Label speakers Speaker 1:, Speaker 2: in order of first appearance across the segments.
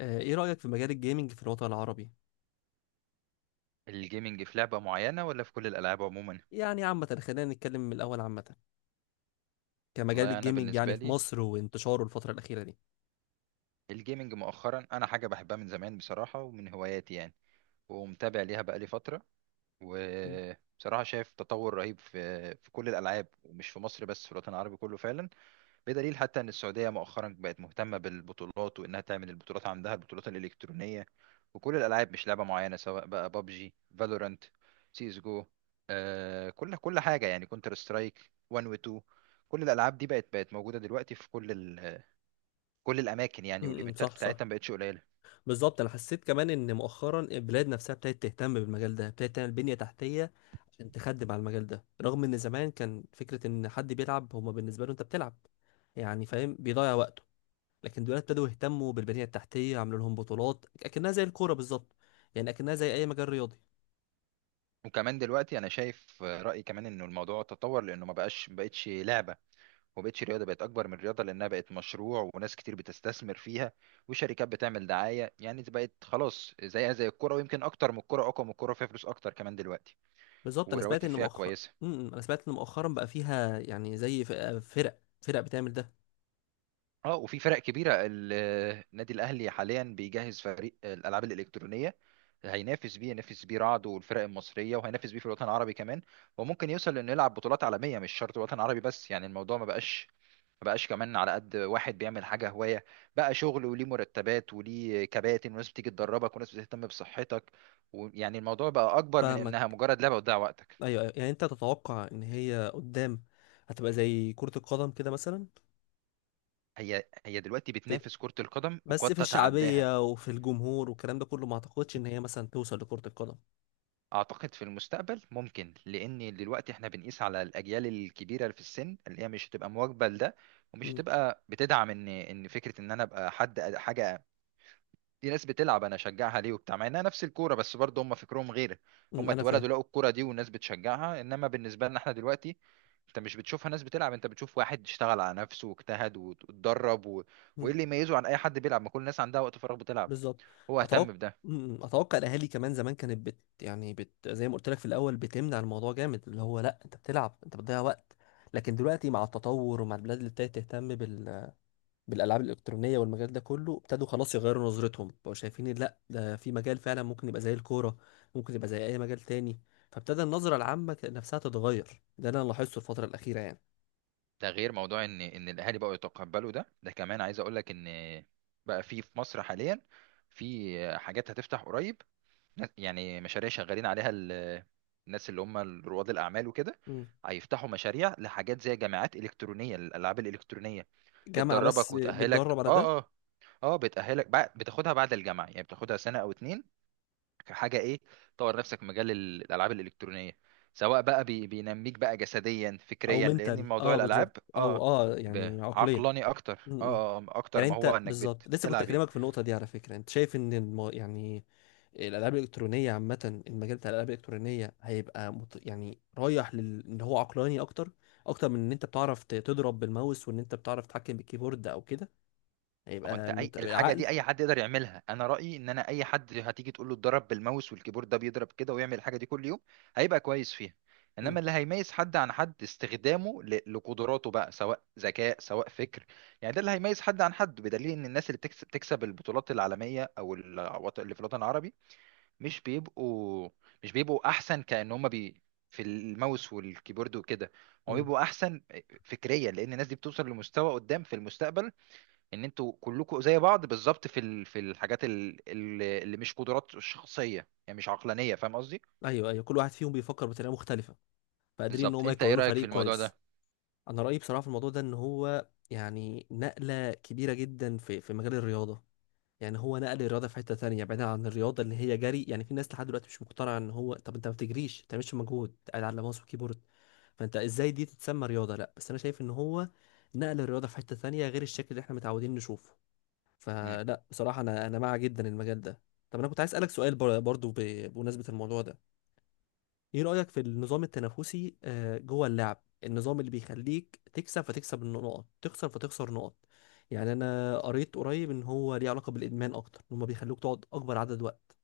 Speaker 1: ايه رأيك في مجال الجيمنج في الوطن العربي؟
Speaker 2: الجيمنج في لعبة معينة ولا في كل الألعاب عموما؟
Speaker 1: يعني عامة، خلينا نتكلم من الأول عامة كمجال
Speaker 2: والله أنا
Speaker 1: الجيمنج، يعني
Speaker 2: بالنسبة
Speaker 1: في
Speaker 2: لي
Speaker 1: مصر وانتشاره الفترة الأخيرة دي.
Speaker 2: الجيمنج مؤخرا أنا حاجة بحبها من زمان بصراحة ومن هواياتي يعني ومتابع ليها بقالي فترة
Speaker 1: م-
Speaker 2: وبصراحة شايف تطور رهيب في كل الألعاب ومش في مصر بس في الوطن العربي كله فعلا بدليل حتى ان السعوديه مؤخرا بقت مهتمه بالبطولات وانها تعمل البطولات عندها البطولات الالكترونيه وكل الالعاب مش لعبه معينه سواء بقى بابجي فالورانت سي اس جو. كل حاجه يعني كونتر سترايك 1 و 2. كل الالعاب دي بقت موجوده دلوقتي في كل الاماكن يعني والايفنتات
Speaker 1: صح صح.
Speaker 2: بتاعتها ما بقتش قليله.
Speaker 1: بالظبط، أنا حسيت كمان إن مؤخرا البلاد نفسها ابتدت تهتم بالمجال ده، ابتدت تعمل بنية تحتية عشان تخدم على المجال ده، رغم إن زمان كان فكرة إن حد بيلعب هما بالنسبة له أنت بتلعب يعني، فاهم، بيضيع وقته. لكن دلوقتي ابتدوا يهتموا بالبنية التحتية، عملوا لهم بطولات أكنها زي الكورة بالظبط، يعني أكنها زي أي مجال رياضي.
Speaker 2: وكمان دلوقتي انا شايف رايي كمان انه الموضوع تطور لانه ما بقتش لعبه وبقتش رياضة بقت أكبر من رياضة لأنها بقت مشروع وناس كتير بتستثمر فيها وشركات بتعمل دعاية يعني بقت خلاص زيها زي الكرة ويمكن أكتر من الكرة أقوى من الكرة فيها فلوس أكتر كمان دلوقتي
Speaker 1: بالظبط،
Speaker 2: والرواتب فيها كويسة.
Speaker 1: انا سمعت ان مؤخرا بقى فيها يعني زي فرق بتعمل ده.
Speaker 2: اه وفي فرق كبيرة النادي الأهلي حاليا بيجهز فريق الألعاب الإلكترونية هينافس بيه ينافس بيه رعد والفرق المصرية وهينافس بيه في الوطن العربي كمان وممكن يوصل لأنه يلعب بطولات عالمية مش شرط الوطن العربي بس يعني الموضوع ما بقاش كمان على قد واحد بيعمل حاجة هواية بقى شغل وليه مرتبات وليه كباتن وناس بتيجي تدربك وناس بتهتم بصحتك ويعني الموضوع بقى أكبر من
Speaker 1: فاهمك،
Speaker 2: إنها مجرد لعبة وتضيع وقتك.
Speaker 1: ايوه أيوة. يعني انت تتوقع ان هي قدام هتبقى زي كرة القدم كده مثلا؟
Speaker 2: هي هي دلوقتي
Speaker 1: في...
Speaker 2: بتنافس كرة القدم وقد
Speaker 1: بس في
Speaker 2: تتعداها.
Speaker 1: الشعبية وفي الجمهور والكلام ده كله، ما اعتقدش ان هي مثلا توصل لكرة القدم.
Speaker 2: أعتقد في المستقبل ممكن لأن دلوقتي إحنا بنقيس على الأجيال الكبيرة في السن اللي هي مش هتبقى مواكبة لده ومش
Speaker 1: مم،
Speaker 2: هتبقى بتدعم إن فكرة إن أنا أبقى حد حاجة. دي ناس بتلعب انا اشجعها ليه وبتاع مع انها نفس الكوره بس برضه هم فكرهم غير. هم
Speaker 1: انا فاهم.
Speaker 2: اتولدوا لقوا الكوره دي والناس بتشجعها انما بالنسبه لنا احنا دلوقتي انت مش بتشوفها ناس بتلعب. انت بتشوف واحد اشتغل على نفسه واجتهد واتدرب
Speaker 1: مم،
Speaker 2: وايه اللي يميزه عن اي حد بيلعب ما كل الناس عندها وقت فراغ بتلعب.
Speaker 1: بالظبط.
Speaker 2: هو اهتم
Speaker 1: اتوقع
Speaker 2: بده.
Speaker 1: اتوقع الاهالي كمان زمان كانت بت يعني بت زي ما قلت لك في الاول بتمنع الموضوع جامد، اللي هو لا انت بتلعب انت بتضيع وقت. لكن دلوقتي مع التطور ومع البلاد اللي ابتدت تهتم بالالعاب الالكترونيه والمجال ده كله، ابتدوا خلاص يغيروا نظرتهم، بقوا شايفين إن لا، ده في مجال فعلا ممكن يبقى زي الكوره، ممكن يبقى زي اي مجال تاني. فابتدى النظره العامه نفسها تتغير، ده اللي انا لاحظته الفتره الاخيره يعني.
Speaker 2: ده غير موضوع ان الاهالي بقوا يتقبلوا ده. ده كمان عايز اقول لك ان بقى في مصر حاليا في حاجات هتفتح قريب. يعني مشاريع شغالين عليها الناس اللي هم رواد الأعمال وكده.
Speaker 1: مم.
Speaker 2: هيفتحوا مشاريع لحاجات زي جامعات إلكترونية للألعاب الإلكترونية
Speaker 1: جامعه بس
Speaker 2: بتدربك وتأهلك
Speaker 1: بتدرب على ده؟
Speaker 2: اه بتأهلك بعد بتاخدها بعد الجامعة يعني بتاخدها سنة أو اتنين كحاجة ايه تطور نفسك في مجال الألعاب الإلكترونية سواء بقى بينميك بقى جسديا
Speaker 1: او
Speaker 2: فكريا لأن
Speaker 1: منتال،
Speaker 2: موضوع
Speaker 1: بالظبط،
Speaker 2: الألعاب
Speaker 1: او يعني عقليه.
Speaker 2: عقلاني أكتر
Speaker 1: م.
Speaker 2: أكتر
Speaker 1: يعني
Speaker 2: ما هو
Speaker 1: انت
Speaker 2: إنك
Speaker 1: بالظبط لسه كنت
Speaker 2: بتلعب يعني.
Speaker 1: اكلمك في النقطه دي على فكره، انت شايف ان يعني الالعاب الالكترونيه عامه، المجال بتاع الالعاب الالكترونيه هيبقى يعني رايح ان هو عقلاني اكتر، اكتر من ان انت بتعرف تضرب بالماوس وان انت بتعرف تتحكم بالكيبورد او كده،
Speaker 2: ما هو انت
Speaker 1: هيبقى
Speaker 2: اي
Speaker 1: مت...
Speaker 2: الحاجه
Speaker 1: عقل
Speaker 2: دي اي حد يقدر يعملها. انا رايي ان انا اي حد هتيجي تقول له اتدرب بالماوس والكيبورد ده بيضرب كده ويعمل الحاجه دي كل يوم هيبقى كويس فيها.
Speaker 1: م-
Speaker 2: انما اللي هيميز حد عن حد استخدامه لقدراته بقى سواء ذكاء سواء فكر. يعني ده اللي هيميز حد عن حد بدليل ان الناس اللي بتكسب البطولات العالميه او اللي في الوطن العربي مش بيبقوا مش بيبقوا احسن كأن هم في الماوس والكيبورد وكده. هم
Speaker 1: م.
Speaker 2: بيبقوا احسن فكريا لان الناس دي بتوصل لمستوى قدام في المستقبل. ان انتوا كلكم زي بعض بالظبط في الحاجات اللي مش قدرات شخصيه يعني مش عقلانيه فاهم قصدي.
Speaker 1: ايوه ايوه، كل واحد فيهم بيفكر بطريقه مختلفه، فقادرين ان
Speaker 2: بالظبط.
Speaker 1: هم
Speaker 2: انت ايه
Speaker 1: يكونوا
Speaker 2: رايك في
Speaker 1: فريق
Speaker 2: الموضوع ده؟
Speaker 1: كويس. انا رايي بصراحه في الموضوع ده ان هو يعني نقله كبيره جدا في مجال الرياضه، يعني هو نقل الرياضه في حته تانية بعيدا عن الرياضه اللي هي جري. يعني في ناس لحد دلوقتي مش مقتنعه ان هو، طب انت ما بتجريش ما بتعملش مجهود، قاعد على ماوس وكيبورد، فانت ازاي دي تتسمى رياضه؟ لا، بس انا شايف ان هو نقل الرياضه في حته تانية غير الشكل اللي احنا متعودين نشوفه. فلا، بصراحه انا مع جدا المجال ده. طب انا كنت عايز اسالك سؤال برضو بمناسبه الموضوع ده، ايه رأيك في النظام التنافسي جوه اللعب، النظام اللي بيخليك تكسب فتكسب النقط، تخسر فتخسر نقط؟ يعني انا قريت قريب ان هو ليه علاقة بالادمان اكتر، ان هما بيخلوك تقعد اكبر عدد وقت.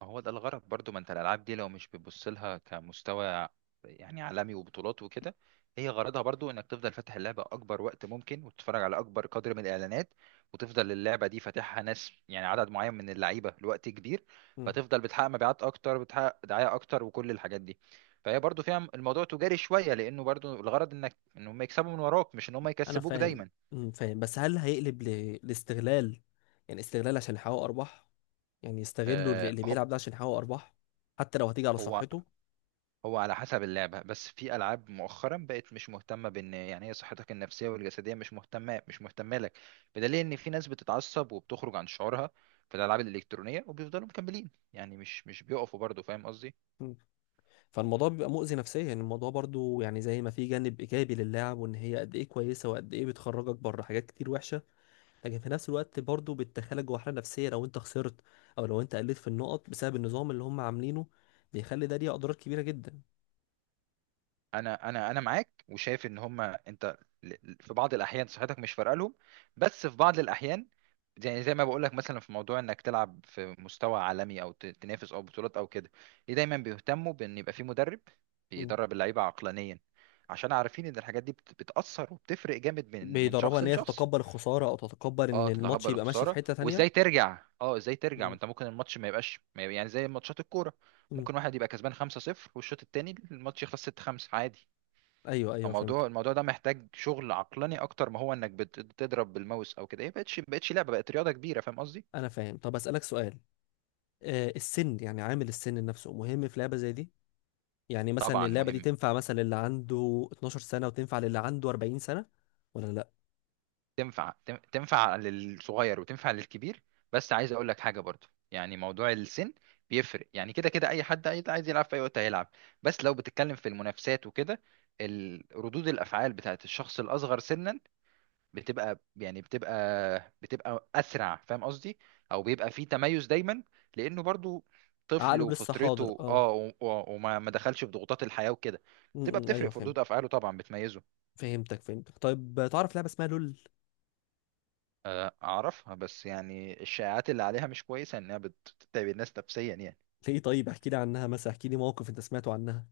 Speaker 2: ما هو ده الغرض برضو. ما انت الالعاب دي لو مش بتبص لها كمستوى يعني عالمي وبطولات وكده. هي غرضها برضو انك تفضل فاتح اللعبه اكبر وقت ممكن وتتفرج على اكبر قدر من الاعلانات وتفضل اللعبه دي فاتحها ناس يعني عدد معين من اللعيبه لوقت كبير.
Speaker 1: مم.
Speaker 2: فتفضل بتحقق مبيعات اكتر بتحقق دعايه اكتر وكل الحاجات دي. فهي برضو فيها الموضوع تجاري شويه لانه برضو الغرض انك ان هم يكسبوا من وراك مش ان هم
Speaker 1: انا
Speaker 2: يكسبوك
Speaker 1: فاهم.
Speaker 2: دايما.
Speaker 1: فاهم، بس هل هيقلب لاستغلال؟ يعني استغلال عشان يحقق ارباح، يعني يستغلوا اللي
Speaker 2: آه،
Speaker 1: اللي بيلعب ده عشان يحقق ارباح، حتى لو هتيجي على
Speaker 2: هو
Speaker 1: صحته.
Speaker 2: هو على حسب اللعبة بس في ألعاب مؤخرا بقت مش مهتمة بإن يعني هي صحتك النفسية والجسدية مش مهتمة لك. بدليل إن في ناس بتتعصب وبتخرج عن شعورها في الألعاب الإلكترونية وبيفضلوا مكملين يعني مش بيقفوا برضه فاهم قصدي.
Speaker 1: مم. فالموضوع بيبقى مؤذي نفسيا، يعني الموضوع برضو، يعني زي ما في جانب ايجابي للعب وان هي قد ايه كويسه وقد ايه بتخرجك بره حاجات كتير وحشه، لكن في نفس الوقت برضو بتدخلك جوه حالة نفسية لو انت خسرت او لو انت قلت في النقط بسبب النظام اللي هم عاملينه، بيخلي ده ليه اضرار كبيرة جدا.
Speaker 2: انا معاك وشايف ان هما انت في بعض الاحيان صحتك مش فارقه لهم. بس في بعض الاحيان يعني زي ما بقول لك مثلا في موضوع انك تلعب في مستوى عالمي او تنافس او بطولات او كده. ليه دايما بيهتموا بان يبقى في مدرب
Speaker 1: مم.
Speaker 2: بيدرب اللعيبه عقلانيا عشان عارفين ان الحاجات دي بتاثر وبتفرق جامد من
Speaker 1: بيدربها
Speaker 2: شخص
Speaker 1: ان هي
Speaker 2: لشخص.
Speaker 1: تتقبل الخسارة، او تتقبل ان
Speaker 2: اه
Speaker 1: الماتش
Speaker 2: تتقبل
Speaker 1: يبقى ماشي في
Speaker 2: الخساره
Speaker 1: حتة تانية.
Speaker 2: وازاي ترجع اه ازاي ترجع ما
Speaker 1: مم.
Speaker 2: انت ممكن الماتش ما يبقاش ما يبقى- يعني زي ماتشات الكوره.
Speaker 1: مم.
Speaker 2: ممكن واحد يبقى كسبان 5-0 والشوط التاني الماتش يخلص 6-5 عادي.
Speaker 1: ايوه ايوه فهمت.
Speaker 2: الموضوع ده محتاج شغل عقلاني اكتر ما هو انك بتضرب بالماوس او كده. هي بقتش لعبه بقت رياضه كبيره فاهم قصدي.
Speaker 1: انا فاهم. طب اسالك سؤال، السن، يعني عامل السن نفسه مهم في لعبه زي دي؟ يعني مثلا
Speaker 2: طبعا
Speaker 1: اللعبه دي
Speaker 2: مهم.
Speaker 1: تنفع مثلا اللي عنده 12 سنه وتنفع للي عنده 40 سنه؟ ولا لا؟
Speaker 2: تنفع للصغير وتنفع للكبير. بس عايز اقول لك حاجه برضو يعني موضوع السن بيفرق. يعني كده كده اي حد عايز يلعب في اي وقت هيلعب. بس لو بتتكلم في المنافسات وكده ردود الافعال بتاعت الشخص الاصغر سنا بتبقى يعني بتبقى اسرع فاهم قصدي. او بيبقى فيه تميز دايما لانه برضو طفل
Speaker 1: عقله لسه حاضر
Speaker 2: وفطرته
Speaker 1: اه.
Speaker 2: وما ما دخلش في ضغوطات الحياه وكده.
Speaker 1: م
Speaker 2: بتبقى
Speaker 1: -م.
Speaker 2: بتفرق
Speaker 1: ايوه
Speaker 2: في
Speaker 1: فهمت.
Speaker 2: ردود افعاله طبعا بتميزه.
Speaker 1: فهمتك فهمتك. طيب، تعرف لعبه اسمها لول؟
Speaker 2: اعرفها بس يعني الشائعات اللي عليها مش كويسه انها بتتعب الناس نفسيا يعني.
Speaker 1: ليه؟ طيب احكي لي عنها، مثلا احكي لي موقف انت سمعته عنها.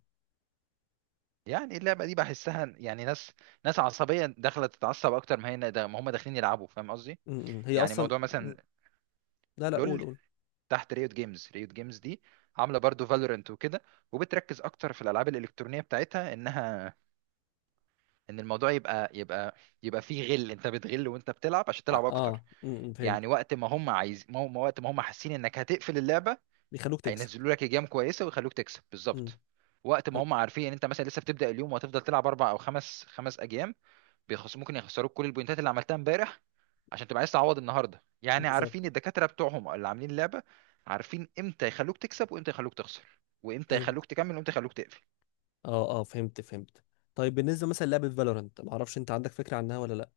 Speaker 2: يعني اللعبه دي بحسها يعني ناس عصبيه داخله تتعصب اكتر ما هي ده ما هم داخلين يلعبوا فاهم قصدي.
Speaker 1: م- م. هي
Speaker 2: يعني
Speaker 1: اصلا
Speaker 2: موضوع
Speaker 1: م.
Speaker 2: مثلا
Speaker 1: لا لا، قول
Speaker 2: لول
Speaker 1: قول.
Speaker 2: تحت ريوت جيمز. ريوت جيمز دي عامله برضو فالورنت وكده وبتركز اكتر في الالعاب الالكترونيه بتاعتها ان الموضوع يبقى يبقى فيه غل انت بتغل وانت بتلعب عشان تلعب اكتر.
Speaker 1: م. فهمت.
Speaker 2: يعني وقت ما هم حاسين انك هتقفل اللعبه
Speaker 1: بيخلوك تكسب.
Speaker 2: هينزلوا لك ايجام كويسه ويخلوك تكسب
Speaker 1: م.
Speaker 2: بالظبط. وقت ما هم عارفين ان انت مثلا لسه بتبدا اليوم وهتفضل تلعب اربع او خمس اجيال بيخص ممكن يخسروك كل البوينتات اللي عملتها امبارح عشان تبقى عايز تعوض النهارده يعني عارفين
Speaker 1: بالظبط.
Speaker 2: الدكاترة بتوعهم اللي عاملين اللعبة. عارفين امتى يخلوك تكسب وامتى يخلوك تخسر وامتى
Speaker 1: فهمت.
Speaker 2: يخلوك تكمل وامتى يخلوك تقفل.
Speaker 1: اه فهمت فهمت. طيب بالنسبه مثلا لعبه فالورنت، ما اعرفش انت عندك فكره عنها ولا لا؟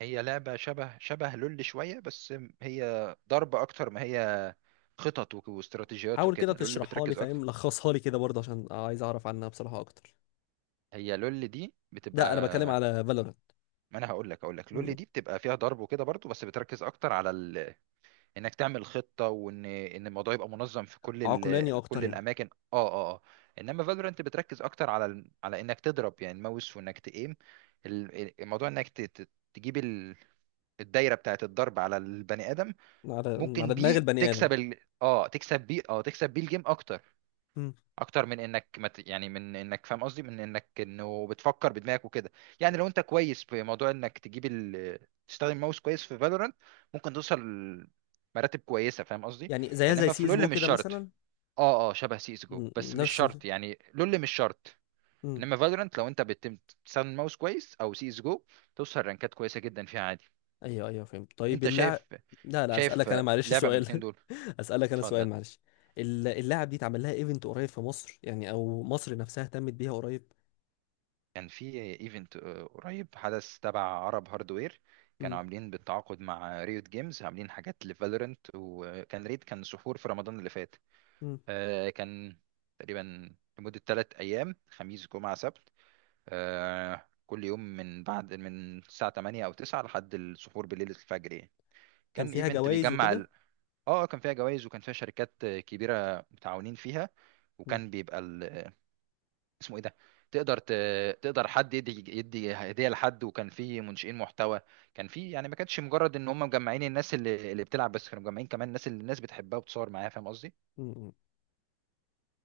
Speaker 2: هي لعبة شبه لول شوية بس. هي ضرب اكتر ما هي خطط واستراتيجيات
Speaker 1: حاول كده
Speaker 2: وكده. لول
Speaker 1: تشرحها لي،
Speaker 2: بتركز اكتر.
Speaker 1: فاهم، لخصها لي كده برضه عشان عايز اعرف عنها بصراحه اكتر.
Speaker 2: هي لول دي بتبقى.
Speaker 1: لا، انا بتكلم على فالورنت.
Speaker 2: ما انا هقول لك لول دي بتبقى فيها ضرب وكده برضو بس بتركز اكتر على انك تعمل خطه وان الموضوع يبقى منظم في كل
Speaker 1: عقلاني اكتر
Speaker 2: كل
Speaker 1: يعني.
Speaker 2: الاماكن انما فالورانت بتركز اكتر على على انك تضرب يعني الماوس وانك تقيم الموضوع انك تجيب الدايره بتاعه الضرب على البني ادم
Speaker 1: على على
Speaker 2: ممكن
Speaker 1: دماغ
Speaker 2: بيه
Speaker 1: البني ادم.
Speaker 2: تكسب ال... اه تكسب بيه اه تكسب بيه الجيم اكتر
Speaker 1: م.
Speaker 2: اكتر من انك يعني من انك فاهم قصدي من انك انه بتفكر بدماغك وكده. يعني لو انت كويس في موضوع انك تجيب تستخدم ماوس كويس في فالورانت ممكن توصل مراتب كويسه فاهم قصدي.
Speaker 1: يعني زيها زي
Speaker 2: انما
Speaker 1: سي
Speaker 2: في
Speaker 1: اس
Speaker 2: لول
Speaker 1: جو
Speaker 2: مش
Speaker 1: كده
Speaker 2: شرط
Speaker 1: مثلا.
Speaker 2: اه شبه سي اس جو
Speaker 1: م.
Speaker 2: بس مش
Speaker 1: نفس.
Speaker 2: شرط يعني لول مش شرط.
Speaker 1: م.
Speaker 2: انما فالورانت لو انت تستخدم ماوس كويس او سي اس جو توصل رانكات كويسه جدا فيها عادي.
Speaker 1: ايوه ايوه فهمت. طيب
Speaker 2: انت
Speaker 1: اللاعب،
Speaker 2: شايف
Speaker 1: لا لا،
Speaker 2: شايف
Speaker 1: اسالك انا معلش
Speaker 2: لعبه من الاثنين
Speaker 1: سؤال
Speaker 2: دول.
Speaker 1: اسالك انا سؤال
Speaker 2: اتفضل.
Speaker 1: معلش. اللاعب دي اتعمل لها ايفنت قريب في مصر، يعني او مصر نفسها اهتمت بيها قريب؟
Speaker 2: كان في ايفنت قريب حدث تبع عرب هاردوير. كانوا
Speaker 1: مم.
Speaker 2: عاملين بالتعاقد مع ريوت جيمز عاملين حاجات لفالورنت وكان ريد كان سحور في رمضان اللي فات.
Speaker 1: مم.
Speaker 2: كان تقريبا لمدة 3 أيام خميس جمعة سبت. كل يوم من بعد من الساعة 8 أو 9 لحد السحور بالليل الفجر يعني.
Speaker 1: كان
Speaker 2: كان
Speaker 1: فيها
Speaker 2: ايفنت
Speaker 1: جوائز
Speaker 2: بيجمع
Speaker 1: وكده؟
Speaker 2: ال... اه كان فيها جوائز وكان فيها شركات كبيرة متعاونين فيها.
Speaker 1: مم.
Speaker 2: وكان بيبقى اسمه ايه ده. تقدر ت... تقدر حد يدي هديه لحد وكان في منشئين محتوى. كان في يعني ما كانتش مجرد ان هم مجمعين الناس اللي بتلعب بس كانوا مجمعين كمان الناس اللي الناس بتحبها وبتصور معاها فاهم قصدي
Speaker 1: مم.